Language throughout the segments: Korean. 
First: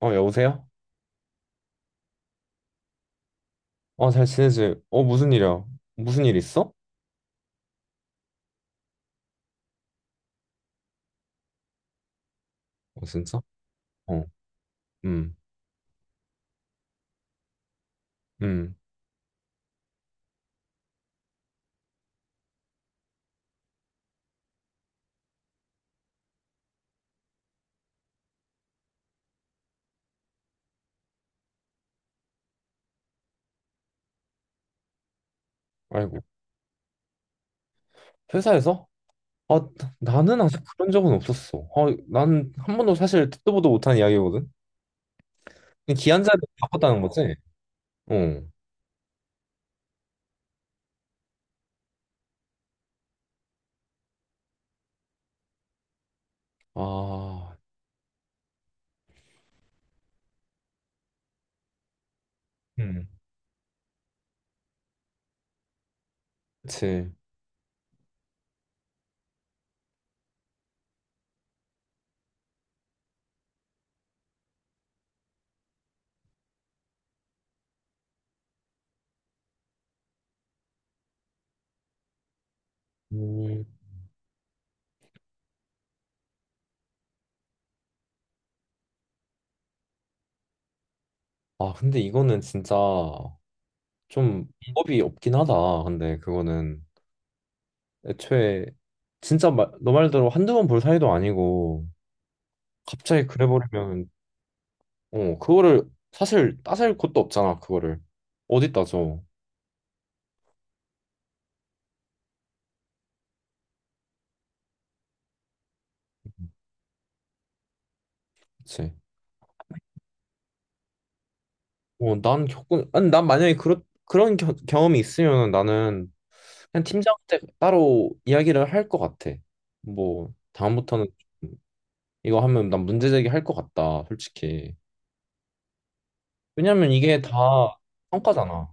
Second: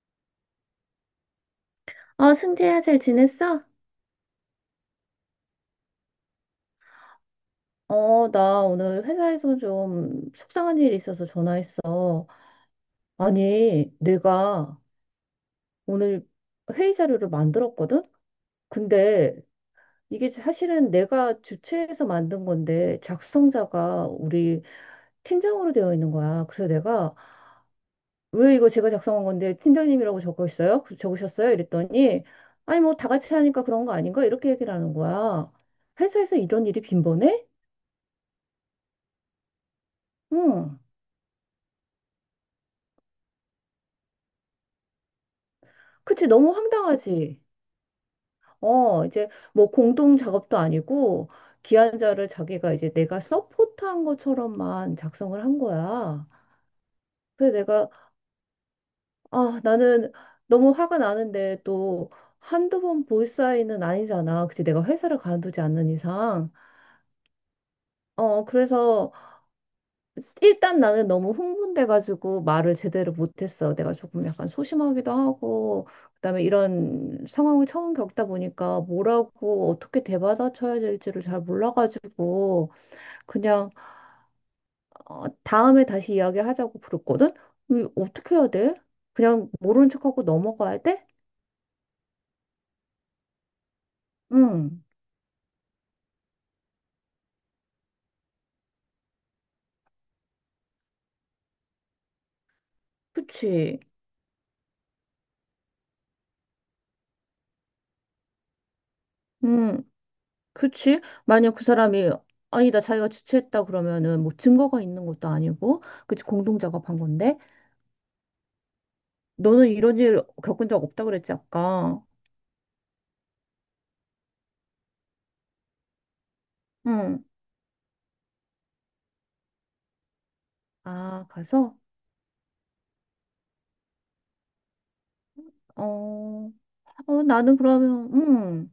어, 여보세요? 어, 승재야, 잘 지냈어? 어, 잘 지내지? 어, 무슨 일이야? 무슨 일 있어? 어, 나 오늘 회사에서 좀 속상한 일이 있어서 전화했어. 어, 진짜? 아니, 어, 내가 음, 오늘 회의 자료를 만들었거든? 음, 근데 이게 사실은 내가 주최해서 만든 건데 작성자가 우리 팀장으로 되어 있는 거야. 그래서 내가 왜 이거 제가 작성한 건데 팀장님이라고 적어 있어요? 적으셨어요? 이랬더니 아니, 뭐 다 같이 하니까 그런 거 아닌가? 이렇게 얘기를 하는 거야. 아이고. 회사에서 이런 일이 빈번해? 회사에서? 아, 나는 아직 응. 그런 적은 없었어. 아, 난한 번도 사실 듣도 보도 못한 이야기거든? 근데 기한 그치, 자리를 너무 바꿨다는 거지? 황당하지. 어. 어, 이제 뭐 공동 작업도 아니고 기한자를 자기가 이제 내가 서포트한 것처럼만 작성을 한 거야. 그래서 아, 내가, 아, 나는 너무 화가 나는데 또 한두 번 음, 볼 사이는 아니잖아. 그치, 내가 회사를 가두지 않는 이상. 그치. 어, 그래서 일단 나는 너무 흥분돼가지고 말을 제대로 못했어. 내가 조금 약간 소심하기도 하고, 그다음에 이런 상황을 처음 겪다 보니까 뭐라고 어떻게 대받아쳐야 될지를 잘 몰라가지고 음, 그냥 어, 다음에 다시 이야기하자고 부르거든. 어떻게 해야 돼? 그냥 모른 척하고 넘어가야 돼? 아, 근데 이거는 진짜 좀 응, 방법이 없긴 하다. 근데 그거는 애초에 진짜 너 말대로 한두 번 볼 사이도 아니고 갑자기 그치. 그래버리면 어, 그거를 사실 따질 곳도 없잖아, 그거를. 어디 따져. 응, 그치. 만약 그 사람이 아니다 자기가 주최했다 그러면은 뭐 증거가 있는 것도 아니고, 그치 공동 작업한 건데. 그치. 너는 이런 일 겪은 적 없다 그랬지, 아까. 어, 아니, 난 만약에 그런 경험이 있으면 나는 그냥 응. 팀장한테 따로 이야기를 할 것 같아. 뭐, 다음부터는 아, 좀 가서? 이거 하면 난 문제제기 할 것 같다, 솔직히. 어, 왜냐면 이게 어, 다 나는 그러면, 응, 성과잖아.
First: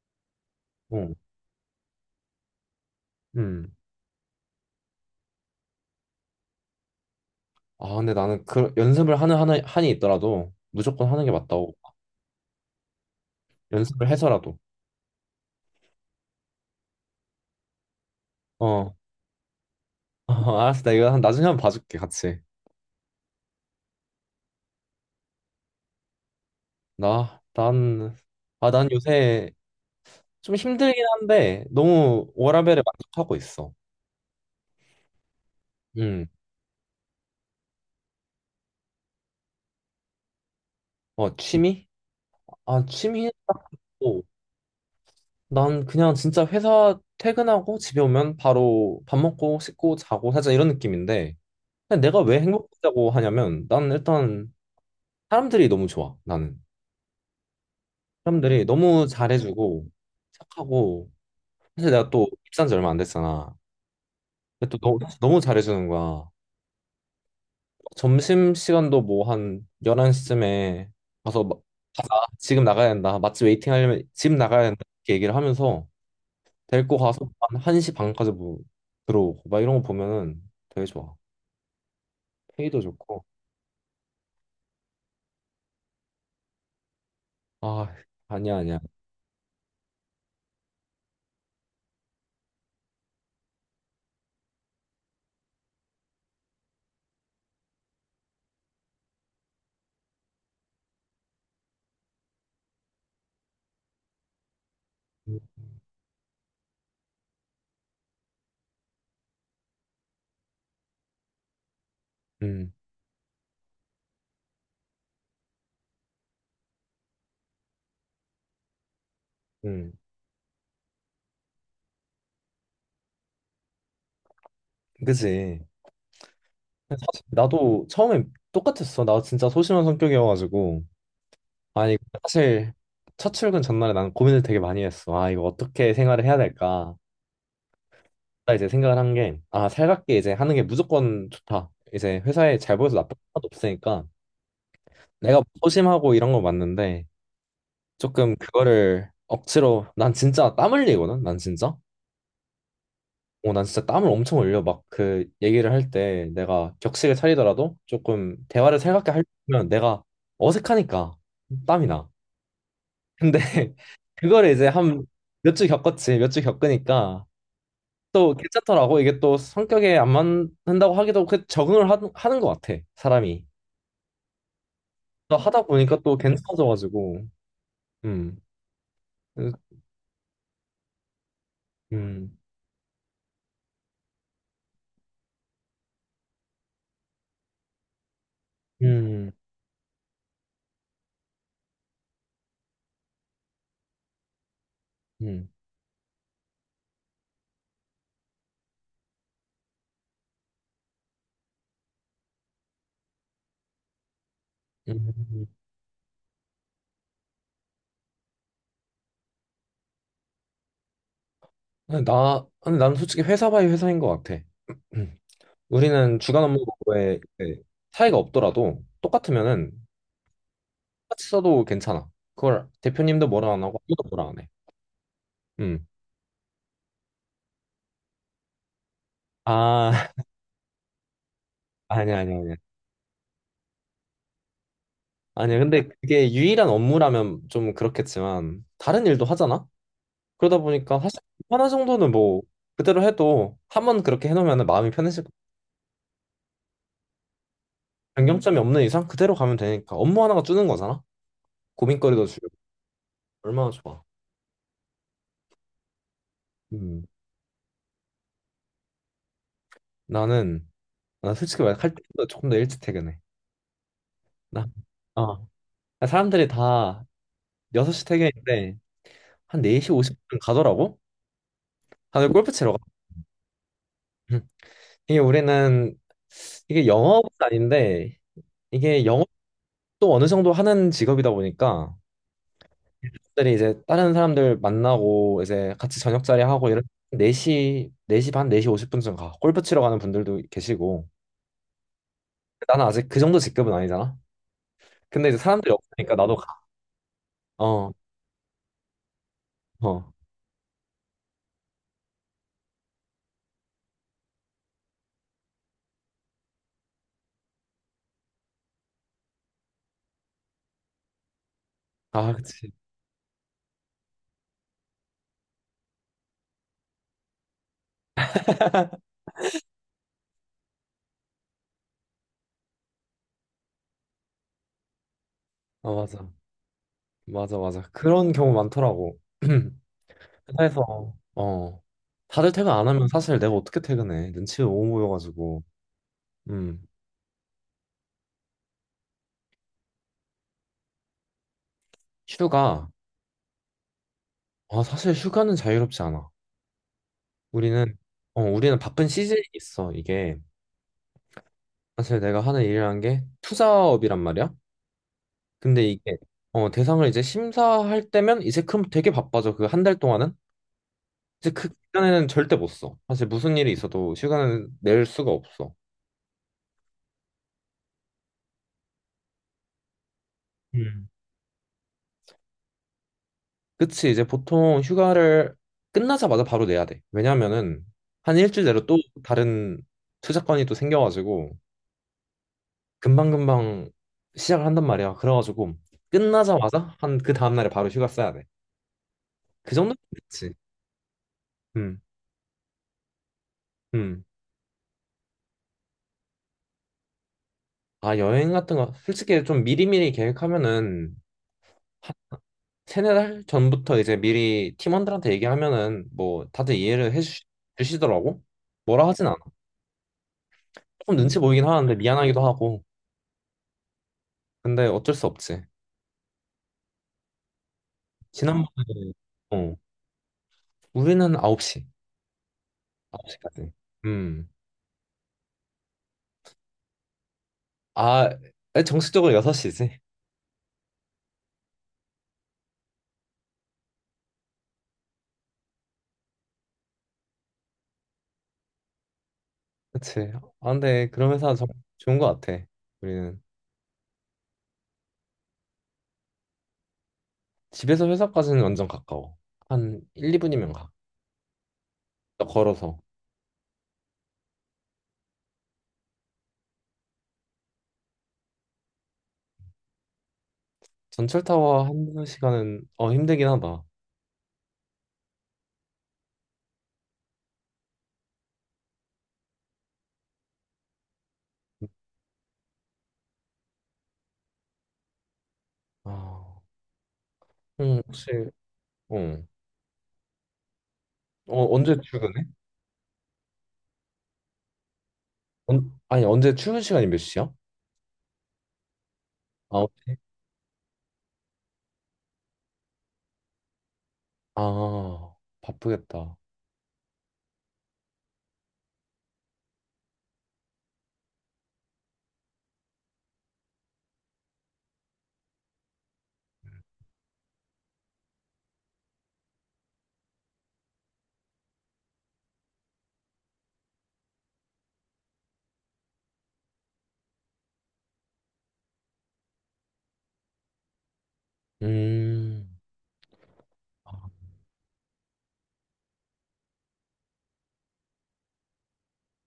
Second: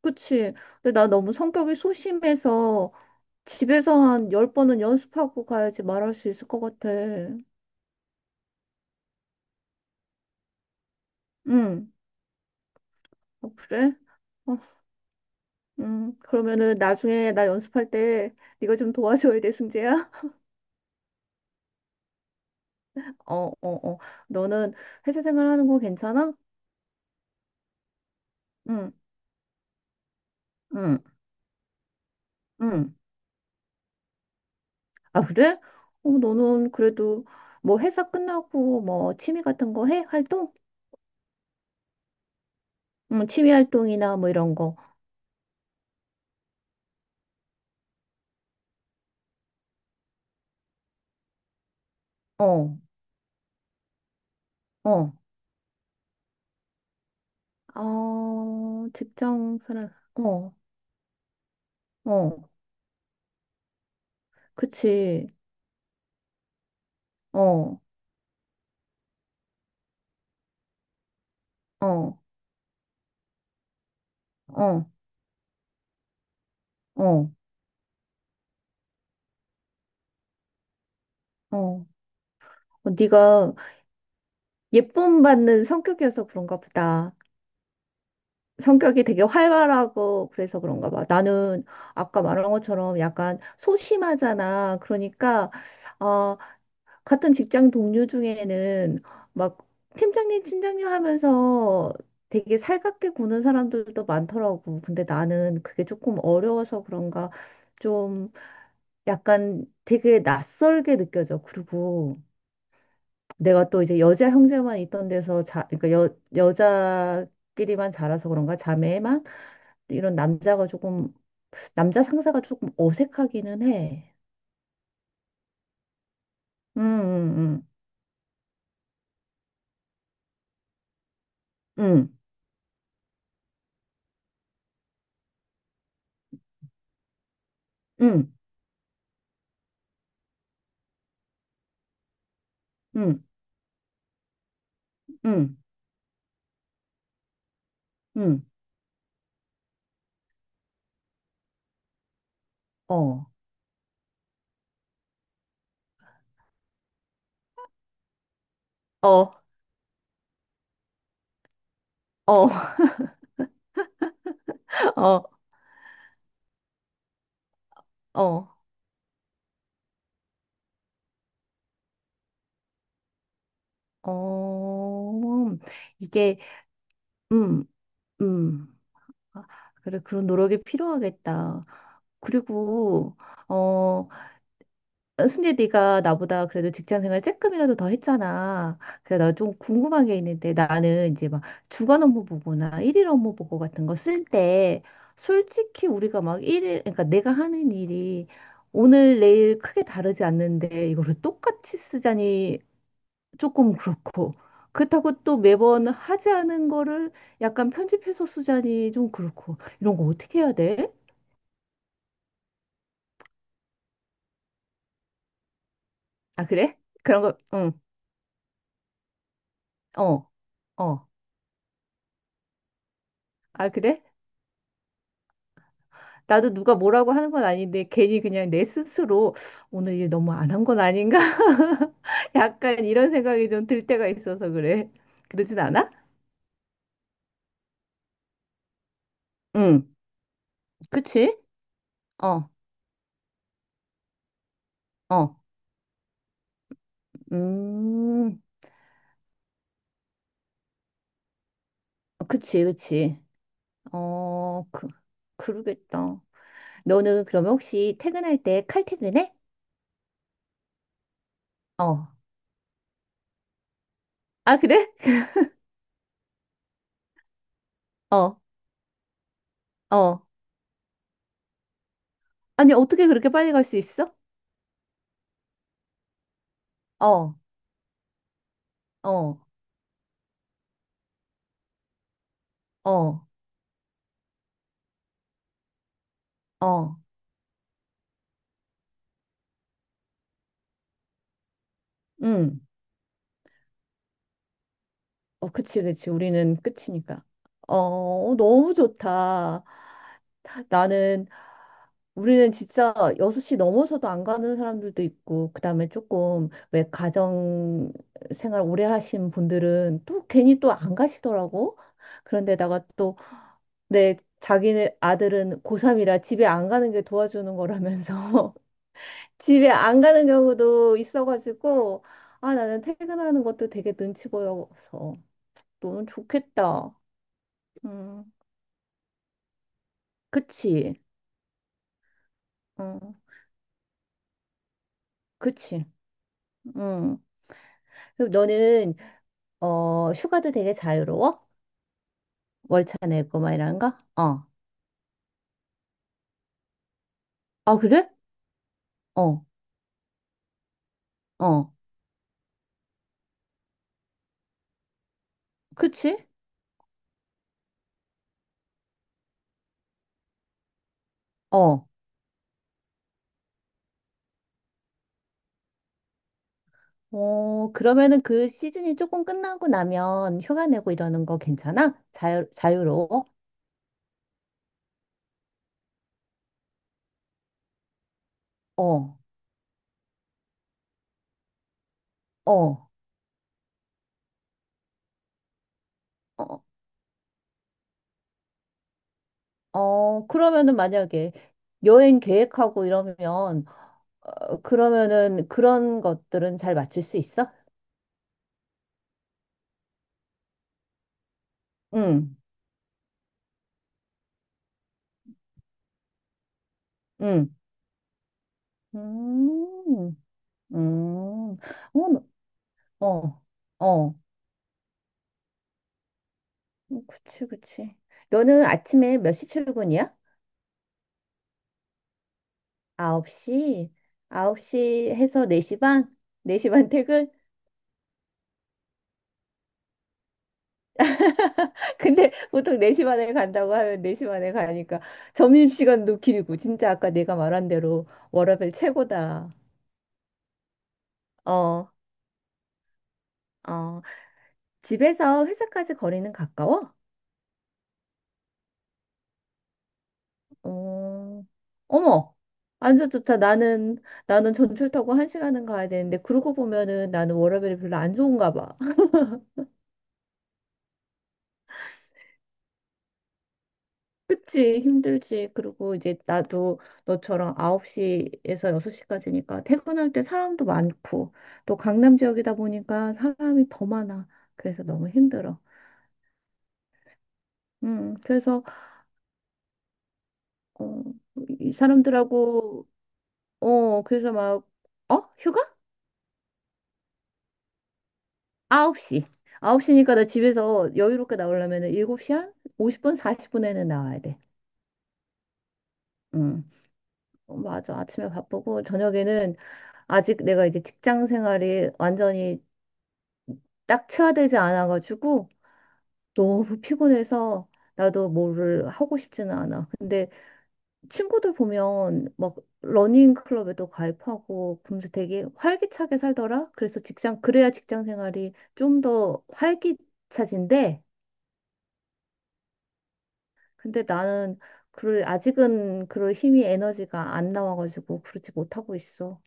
그치. 근데 나 어, 너무 성격이 소심해서 음. 집에서 한 열번은 연습하고 가야지 말할 수 있을 것 같아. 아, 근데 나는 그 연습을 하는 한이 있더라도 무조건 하는 게 맞다고. 응. 어, 그래? 연습을 어, 해서라도. 그러면은 나중에 나 연습할 때 네가 좀 어, 도와줘야 돼, 승재야. 알았어. 나 이거 나중에 한번 봐줄게, 같이. 어, 어, 어. 너는 회사 생활하는 거 괜찮아? 나, 난, 아, 난 응, 요새 좀 응, 힘들긴 한데 너무 워라밸에 응. 만족하고 있어. 아, 그래? 어, 음, 너는 그래도 뭐 회사 끝나고 뭐 취미 같은 거 해? 활동? 어, 취미? 아, 취미 취미 딱 활동이나 있고 뭐 이런 거. 난 그냥 진짜 회사 퇴근하고 집에 오면 바로 밥 먹고 씻고 자고 살짝 이런 느낌인데 근데 내가 왜 어, 행복하다고 하냐면 난 일단 어. 사람들이 너무 좋아, 나는. 사람들이 아, 너무 직장 잘해주고 사람. 어, 착하고 사실 내가 또 어. 입사한 지 얼마 안 됐잖아. 근데 또 너, 그치. 너무 잘해주는 거야. 어, 점심 시간도 뭐 한 11시쯤에 가서 막 가자. 어, 지금 나가야 된다. 맛집 웨이팅 하려면 지금 나가야 된다. 어, 이렇게 얘기를 하면서 데리고 가서 어, 한 1시 반까지 뭐 들어오고 막 이런 거 보면은 되게 좋아. 어. 페이도 어, 좋고. 네가 예쁨 받는 성격이어서 그런가 보다. 아, 아니야, 아니야. 성격이 되게 활발하고 그래서 그런가 봐. 나는 아까 말한 것처럼 약간 소심하잖아. 그러니까 아, 같은 직장 동료 중에는 막 팀장님, 팀장님 하면서 되게 살갑게 구는 사람들도 많더라고. 근데 음. 나는 그게 조금 어려워서 그런가 좀 약간 되게 낯설게 느껴져. 그리고 음. 내가 또 이제 여자 형제만 있던 데서 그러니까 여자끼리만 자라서 그런가 자매만 음. 이런 남자가 조금 남자 상사가 조금 어색하기는 해. 그지. 음, 사실 음, 나도 처음엔 똑같았어. 나 진짜 소심한 성격이어가지고. 아니, 음, 사실 첫 출근 전날에 난 고민을 되게 많이 했어. 아, 이거 어떻게 생활을 해야 될까? 음, 이제 생각을 한 게, 아, 살갑게 이제 하는 게 무조건 좋다. 이제 회사에 잘 보여서 나쁜 건 음, 하나도 없으니까 음, 내가 뭐 음, 소심하고 이런 거 맞는데 조금 음, 그거를 억지로 난 진짜 땀 흘리거든. 난 진짜. 어. 어, 난 진짜 땀을 엄청 흘려. 막 그 얘기를 할 때 내가 격식을 차리더라도 조금 대화를 살갑게 어, 하려면 내가 어색하니까 땀이 나. 어, 근데 그거를 이제 한 어, 몇 주 겪었지. 몇 주 겪으니까 또 어, 괜찮더라고. 이게 또 성격에 안 맞는다고 하기도 그 적응을 하는 것 같아, 사람이. 어, 또 하다 보니까 또 이게, 괜찮아져가지고. 음, 음. 음. 아, 음. 그래, 그런 노력이 필요하겠다. 음. 그리고, 어, 순재 네가 나보다 그래도 직장 생활 조금이라도 더 했잖아. 그래서 음. 나 좀 궁금한 게 있는데 나는 이제 막 주간 업무 보고나 일일 업무 보고 같은 거 쓸 때 음. 솔직히 우리가 막 일일, 그러니까 내가 하는 일이 오늘 내일 크게 다르지 않는데 이거를 똑같이 쓰자니 조금 그렇고. 그렇다고 또 음. 매번 하지 않은 거를 약간 편집해서 쓰자니 좀 그렇고. 이런 거 어떻게 해야 돼? 근데 나는 솔직히 회사 바이 회사인 것 같아. 음. 우리는 주간 아, 그래? 업무에 그런 거, 이제 응, 차이가 없더라도 똑같으면은 어, 어. 똑같이 써도 괜찮아. 그걸 대표님도 뭐라 안 아, 하고 그래? 아무도 뭐라 안 해. 음. 나도 누가 뭐라고 하는 건 아닌데 괜히 그냥 내 스스로 오늘 일 아, 너무 안 한 건 아닌가? 아니야, 아니야, 아니야. 약간 이런 생각이 좀 들 때가 있어서 그래. 아니야, 그러진 근데 않아? 그게 유일한 업무라면 좀 그렇겠지만, 다른 일도 하잖아? 응, 그러다 보니까 사실 그치? 하나 정도는 뭐 어, 그대로 해도 한 번 그렇게 해놓으면 마음이 편해질 거 어. 음, 변경점이 없는 이상 그대로 가면 되니까 업무 하나가 주는 거잖아. 고민거리도 줄고 그치, 그치. 얼마나 좋아. 어, 그러겠다. 음, 너는 그러면 혹시 퇴근할 때 칼퇴근해? 나는 나 솔직히 말해 할 어. 때보다 조금 더 일찍 퇴근해. 아, 나, 그래? 아, 사람들이 다 6시 어, 퇴근인데 한 4시 어. 50분 가더라고. 다들 골프 치러 아니, 가. 어떻게 그렇게 빨리 갈 수 있어? 음. 이게 우리는 이게 영업은 어, 아닌데 이게 어, 영업도 어느 정도 하는 직업이다 보니까 어, 들이 이제 다른 사람들 만나고 이제 같이 저녁 자리 하고 이런 어. 네시 4시 반 4시 50분쯤 가. 골프 치러 가는 분들도 계시고. 응. 나는 아직 그 정도 직급은 아니잖아. 근데 이제 어, 사람들이 그치, 그치. 없으니까 나도 우리는 가. 끝이니까. 어, 어. 어, 너무 좋다. 어. 나는, 우리는 진짜 6시 넘어서도 안 가는 사람들도 있고, 그 다음에 조금, 왜 가정 생활 오래 하신 분들은 또 괜히 또 안 가시더라고. 아, 그치. 그런데다가 네, 자기네 아들은 고3이라 집에 안 가는 게 도와주는 거라면서 집에 안 가는 경우도 있어가지고 아 나는 퇴근하는 것도 되게 눈치 보여서 어, 너는 맞아. 좋겠다. 맞아, 맞아. 음, 그런 경우 많더라고. 그치. 회사에서 어. 다들 퇴근 안 하면 음, 사실 내가 어떻게 퇴근해? 눈치 너무 보여가지고. 그치. 음. 음. 그럼 너는 어 휴가도 되게 자유로워? 휴가. 월차 내고 막 이런 거? 어. 아, 사실 휴가는 자유롭지 않아. 아 우리는 그래? 우리는 바쁜 시즌이 어, 있어, 이게. 어. 사실 내가 하는 일이라는 게 투자업이란 말이야. 근데 이게 그치? 대상을 이제 심사할 때면 이제 그럼 되게 바빠져. 그 한 달 동안은 이제 그 어, 기간에는 절대 못 써. 사실 무슨 일이 있어도 휴가는 낼 수가 없어. 어, 그러면은 그 시즌이 조금 끝나고 나면 휴가 내고 음. 이러는 거 괜찮아? 자유로워? 그치 이제 보통 휴가를 끝나자마자 바로 내야 돼. 왜냐면은 한 일주일 내로 또 어, 다른 투자 건이 또 생겨가지고 어, 금방금방 시작을 한단 말이야. 그래가지고 어, 끝나자마자 한 그 다음날에 바로 휴가 써야 돼. 그 정도면 어, 그치. 그러면은 만약에 음, 여행 계획하고 이러면, 음. 어, 그러면은 그런 것들은 잘 맞출 수 있어? 아, 여행 같은 거, 솔직히 좀 미리미리 계획하면은, 한 응, 세네 달 전부터 이제 미리 팀원들한테 얘기하면은, 뭐, 다들 이해를 응, 해주시더라고? 뭐라 하진 않아. 음, 조금 눈치 음, 보이긴 하는데, 어, 미안하기도 하고. 어, 어, 어, 근데 어쩔 수 없지. 그치, 그치. 너는 지난번에, 아침에 몇 시 어, 출근이야? 우리는 9시. 9시까지. 9시? 음. 9시 해서 4시 반? 4시 반 퇴근? 아, 정식적으로 6시지. 근데 보통 4시 반에 간다고 하면 4시 반에 가니까 점심시간도 길고 진짜 아까 내가 말한 대로 워라밸 최고다. 그치. 아, 근데 그런 회사 어, 좋은 거 같아. 우리는. 어. 집에서 회사까지 거리는 가까워? 집에서 회사까지는 완전 가까워. 한 1, 2분이면 가. 어, 어머. 걸어서. 완전 좋다. 나는 전철 타고 한 시간은 가야 되는데 그러고 보면은 나는 워라밸이 별로 안 좋은가 봐. 전철 타워 한 시간은 힘들긴 하다. 그치, 힘들지. 그리고 이제 나도 너처럼 9시에서 6시까지니까 퇴근할 때 사람도 많고, 또 강남 지역이다 보니까 사람이 더 많아. 그래서 너무 힘들어. 아, 혹시 그래서, 어, 어, 이 언제 출근해? 사람들하고, 어, 그래서 막, 어? 휴가? 아니, 언제 출근 시간이 몇 시야? 9시. 아홉 9시니까 시? 나 집에서 여유롭게 나오려면 7시 한 50분, 40분에는 나와야 돼. 아 바쁘겠다. 음, 어, 맞아. 아침에 바쁘고, 저녁에는 아직 내가 이제 직장 생활이 완전히 낙체화되지 않아가지고 너무 피곤해서 나도 뭐를 하고 싶지는 않아. 근데 친구들 보면 막 러닝 클럽에도 가입하고 그러면서 되게 활기차게 살더라. 그래서 직장 그래야 직장 생활이 좀 더 활기차진데 음, 근데 아, 나는 그럴 아직은 그럴 힘이 에너지가 안 나와가지고 그러지 못하고 있어.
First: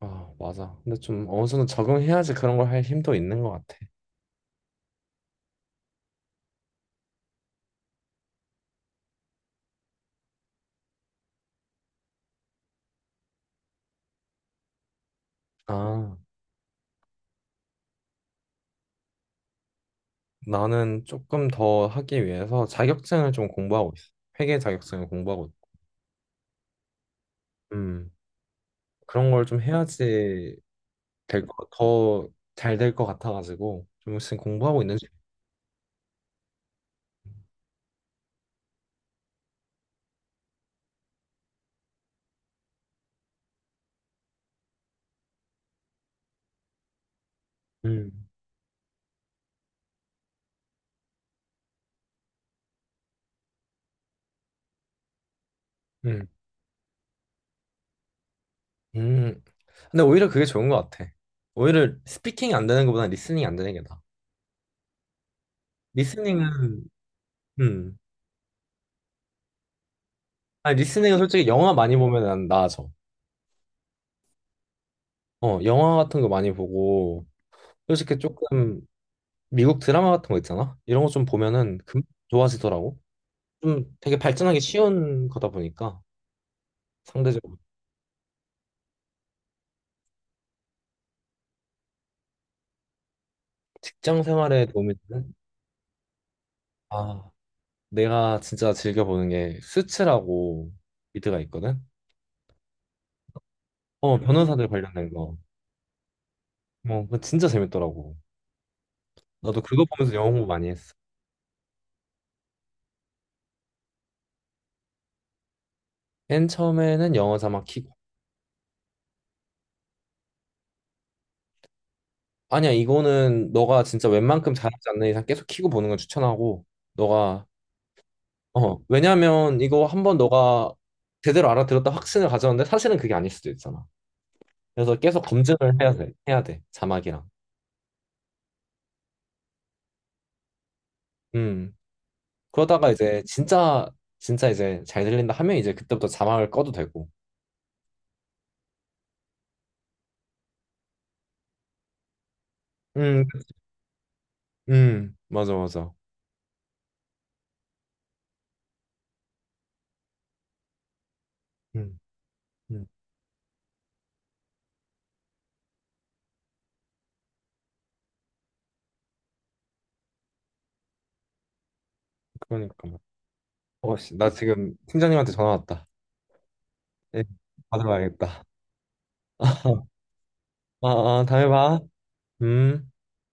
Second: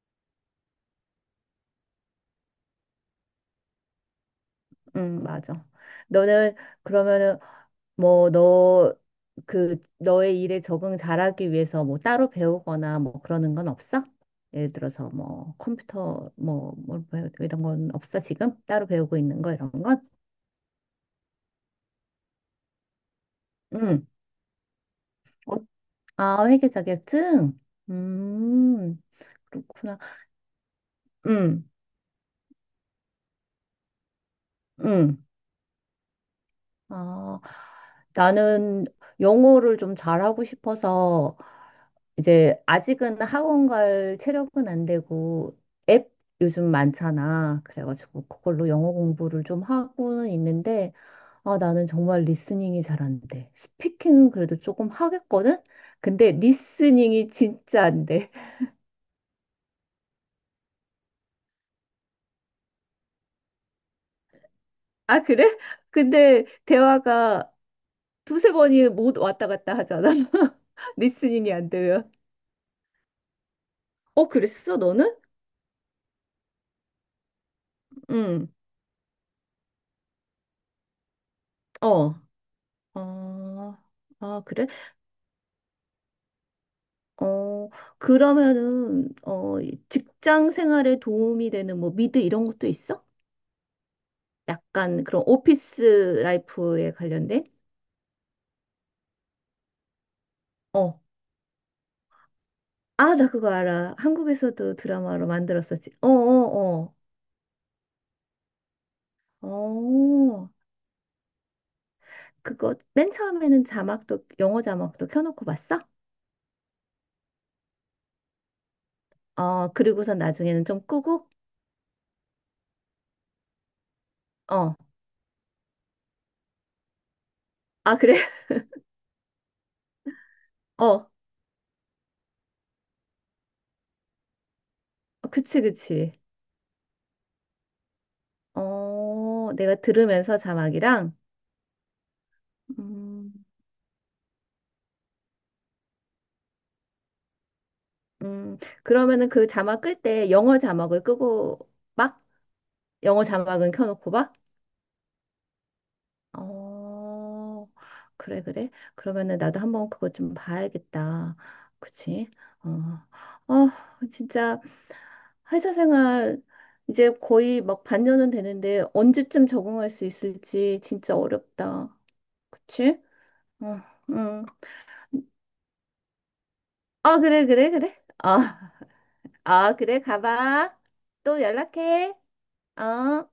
아, 맞아. 근데 좀 어느 정도 적응해야지 그런 걸 할 힘도 있는 것 같아. 응, 맞아. 너는 그러면은 뭐, 너, 너의 일에 적응 잘하기 위해서 뭐 따로 배우거나 뭐 그러는 건 없어? 예를 들어서 뭐 아 컴퓨터 뭐 이런 건 없어, 지금? 따로 배우고 있는 거 이런 건? 나는 조금 더 하기 위해서 자격증을 좀 공부하고 응. 있어. 회계 자격증을 공부하고 어, 있고. 아, 회계 자격증? 음 음, 그런 걸 좀 그렇구나. 해야지 될 응, 거, 더 잘 될 것 같아가지고 좀 지금 공부하고 있는 응. 아, 나는 영어를 좀 잘하고 싶어서 이제 아직은 학원 갈 체력은 안 되고 앱 요즘 많잖아. 그래가지고 음, 그걸로 영어 공부를 좀 하고는 있는데 아 나는 정말 리스닝이 잘 안 돼. 스피킹은 그래도 조금 하겠거든. 음, 근데 리스닝이 진짜 안 돼. 음. 근데 오히려 그게 좋은 것 같아. 오히려 스피킹이 안 되는 것보다 리스닝이 안 되는 게 나아. 아 그래? 근데 리스닝은, 대화가 음. 두세 번이 못 왔다 갔다 하잖아. 아니, 리스닝은 솔직히 리스닝이 안 영화 많이 되면. 보면 난 나아져. 어 그랬어 너는? 어, 영화 같은 거 많이 보고, 솔직히 응. 조금 미국 드라마 같은 거 있잖아? 이런 거 좀 보면은 금 어. 좋아지더라고. 어. 좀 되게 아 발전하기 그래? 쉬운 거다 보니까, 상대적으로. 어, 그러면은, 어, 이 직장 생활에 도움이 되는 뭐 미드 이런 것도 있어? 직장 생활에 도움이 약간 그런 되는? 오피스 라이프에 아, 관련된? 내가 진짜 즐겨보는 게 수츠라고 어. 미드가 있거든? 아, 나 그거 알아. 어, 변호사들 한국에서도 관련된 드라마로 거. 만들었었지. 어, 어, 뭐 그거 진짜 재밌더라고. 어. 나도 그거 보면서 영어 공부 어, 많이 했어. 그거 맨 처음에는 자막도, 영어 자막도 켜놓고 봤어? 맨 처음에는 영어 자막 키고. 어, 그리고선 나중에는 좀 끄고? 아니야, 이거는 너가 진짜 웬만큼 어. 잘하지 않는 이상 계속 키고 보는 걸 추천하고. 너가 아, 그래? 왜냐면 이거 한번 너가 어. 제대로 알아들었다 확신을 가졌는데 사실은 그게 아닐 수도 있잖아. 그래서 계속 검증을 그치, 해야 돼. 그치. 해야 돼. 자막이랑. 어, 내가 들으면서 자막이랑, 음. 그러다가 이제 음. 진짜 진짜 이제 잘 들린다 하면 이제 그때부터 자막을 꺼도 되고. 그러면은 그 자막 끌 때 영어 자막을 끄고 막 영어 음. 자막은 켜놓고 막? 음. 맞아 맞아. 어, 그래, 그래. 그러면은 나도 한번 그거 좀 봐야겠다. 음. 그치? 어, 음. 어, 진짜 회사 생활 이제 거의 막 반년은 되는데 언제쯤 적응할 수 있을지 진짜 어렵다. 그러니까. 그치? 어, 어, 씨, 나 응. 지금 팀장님한테 전화 왔다. 아, 예, 그래, 그래, 받으러 그래. 가야겠다. 아, 아, 그래, 가봐. 아, 아, 또 다음에 봐. 연락해. 음. 어.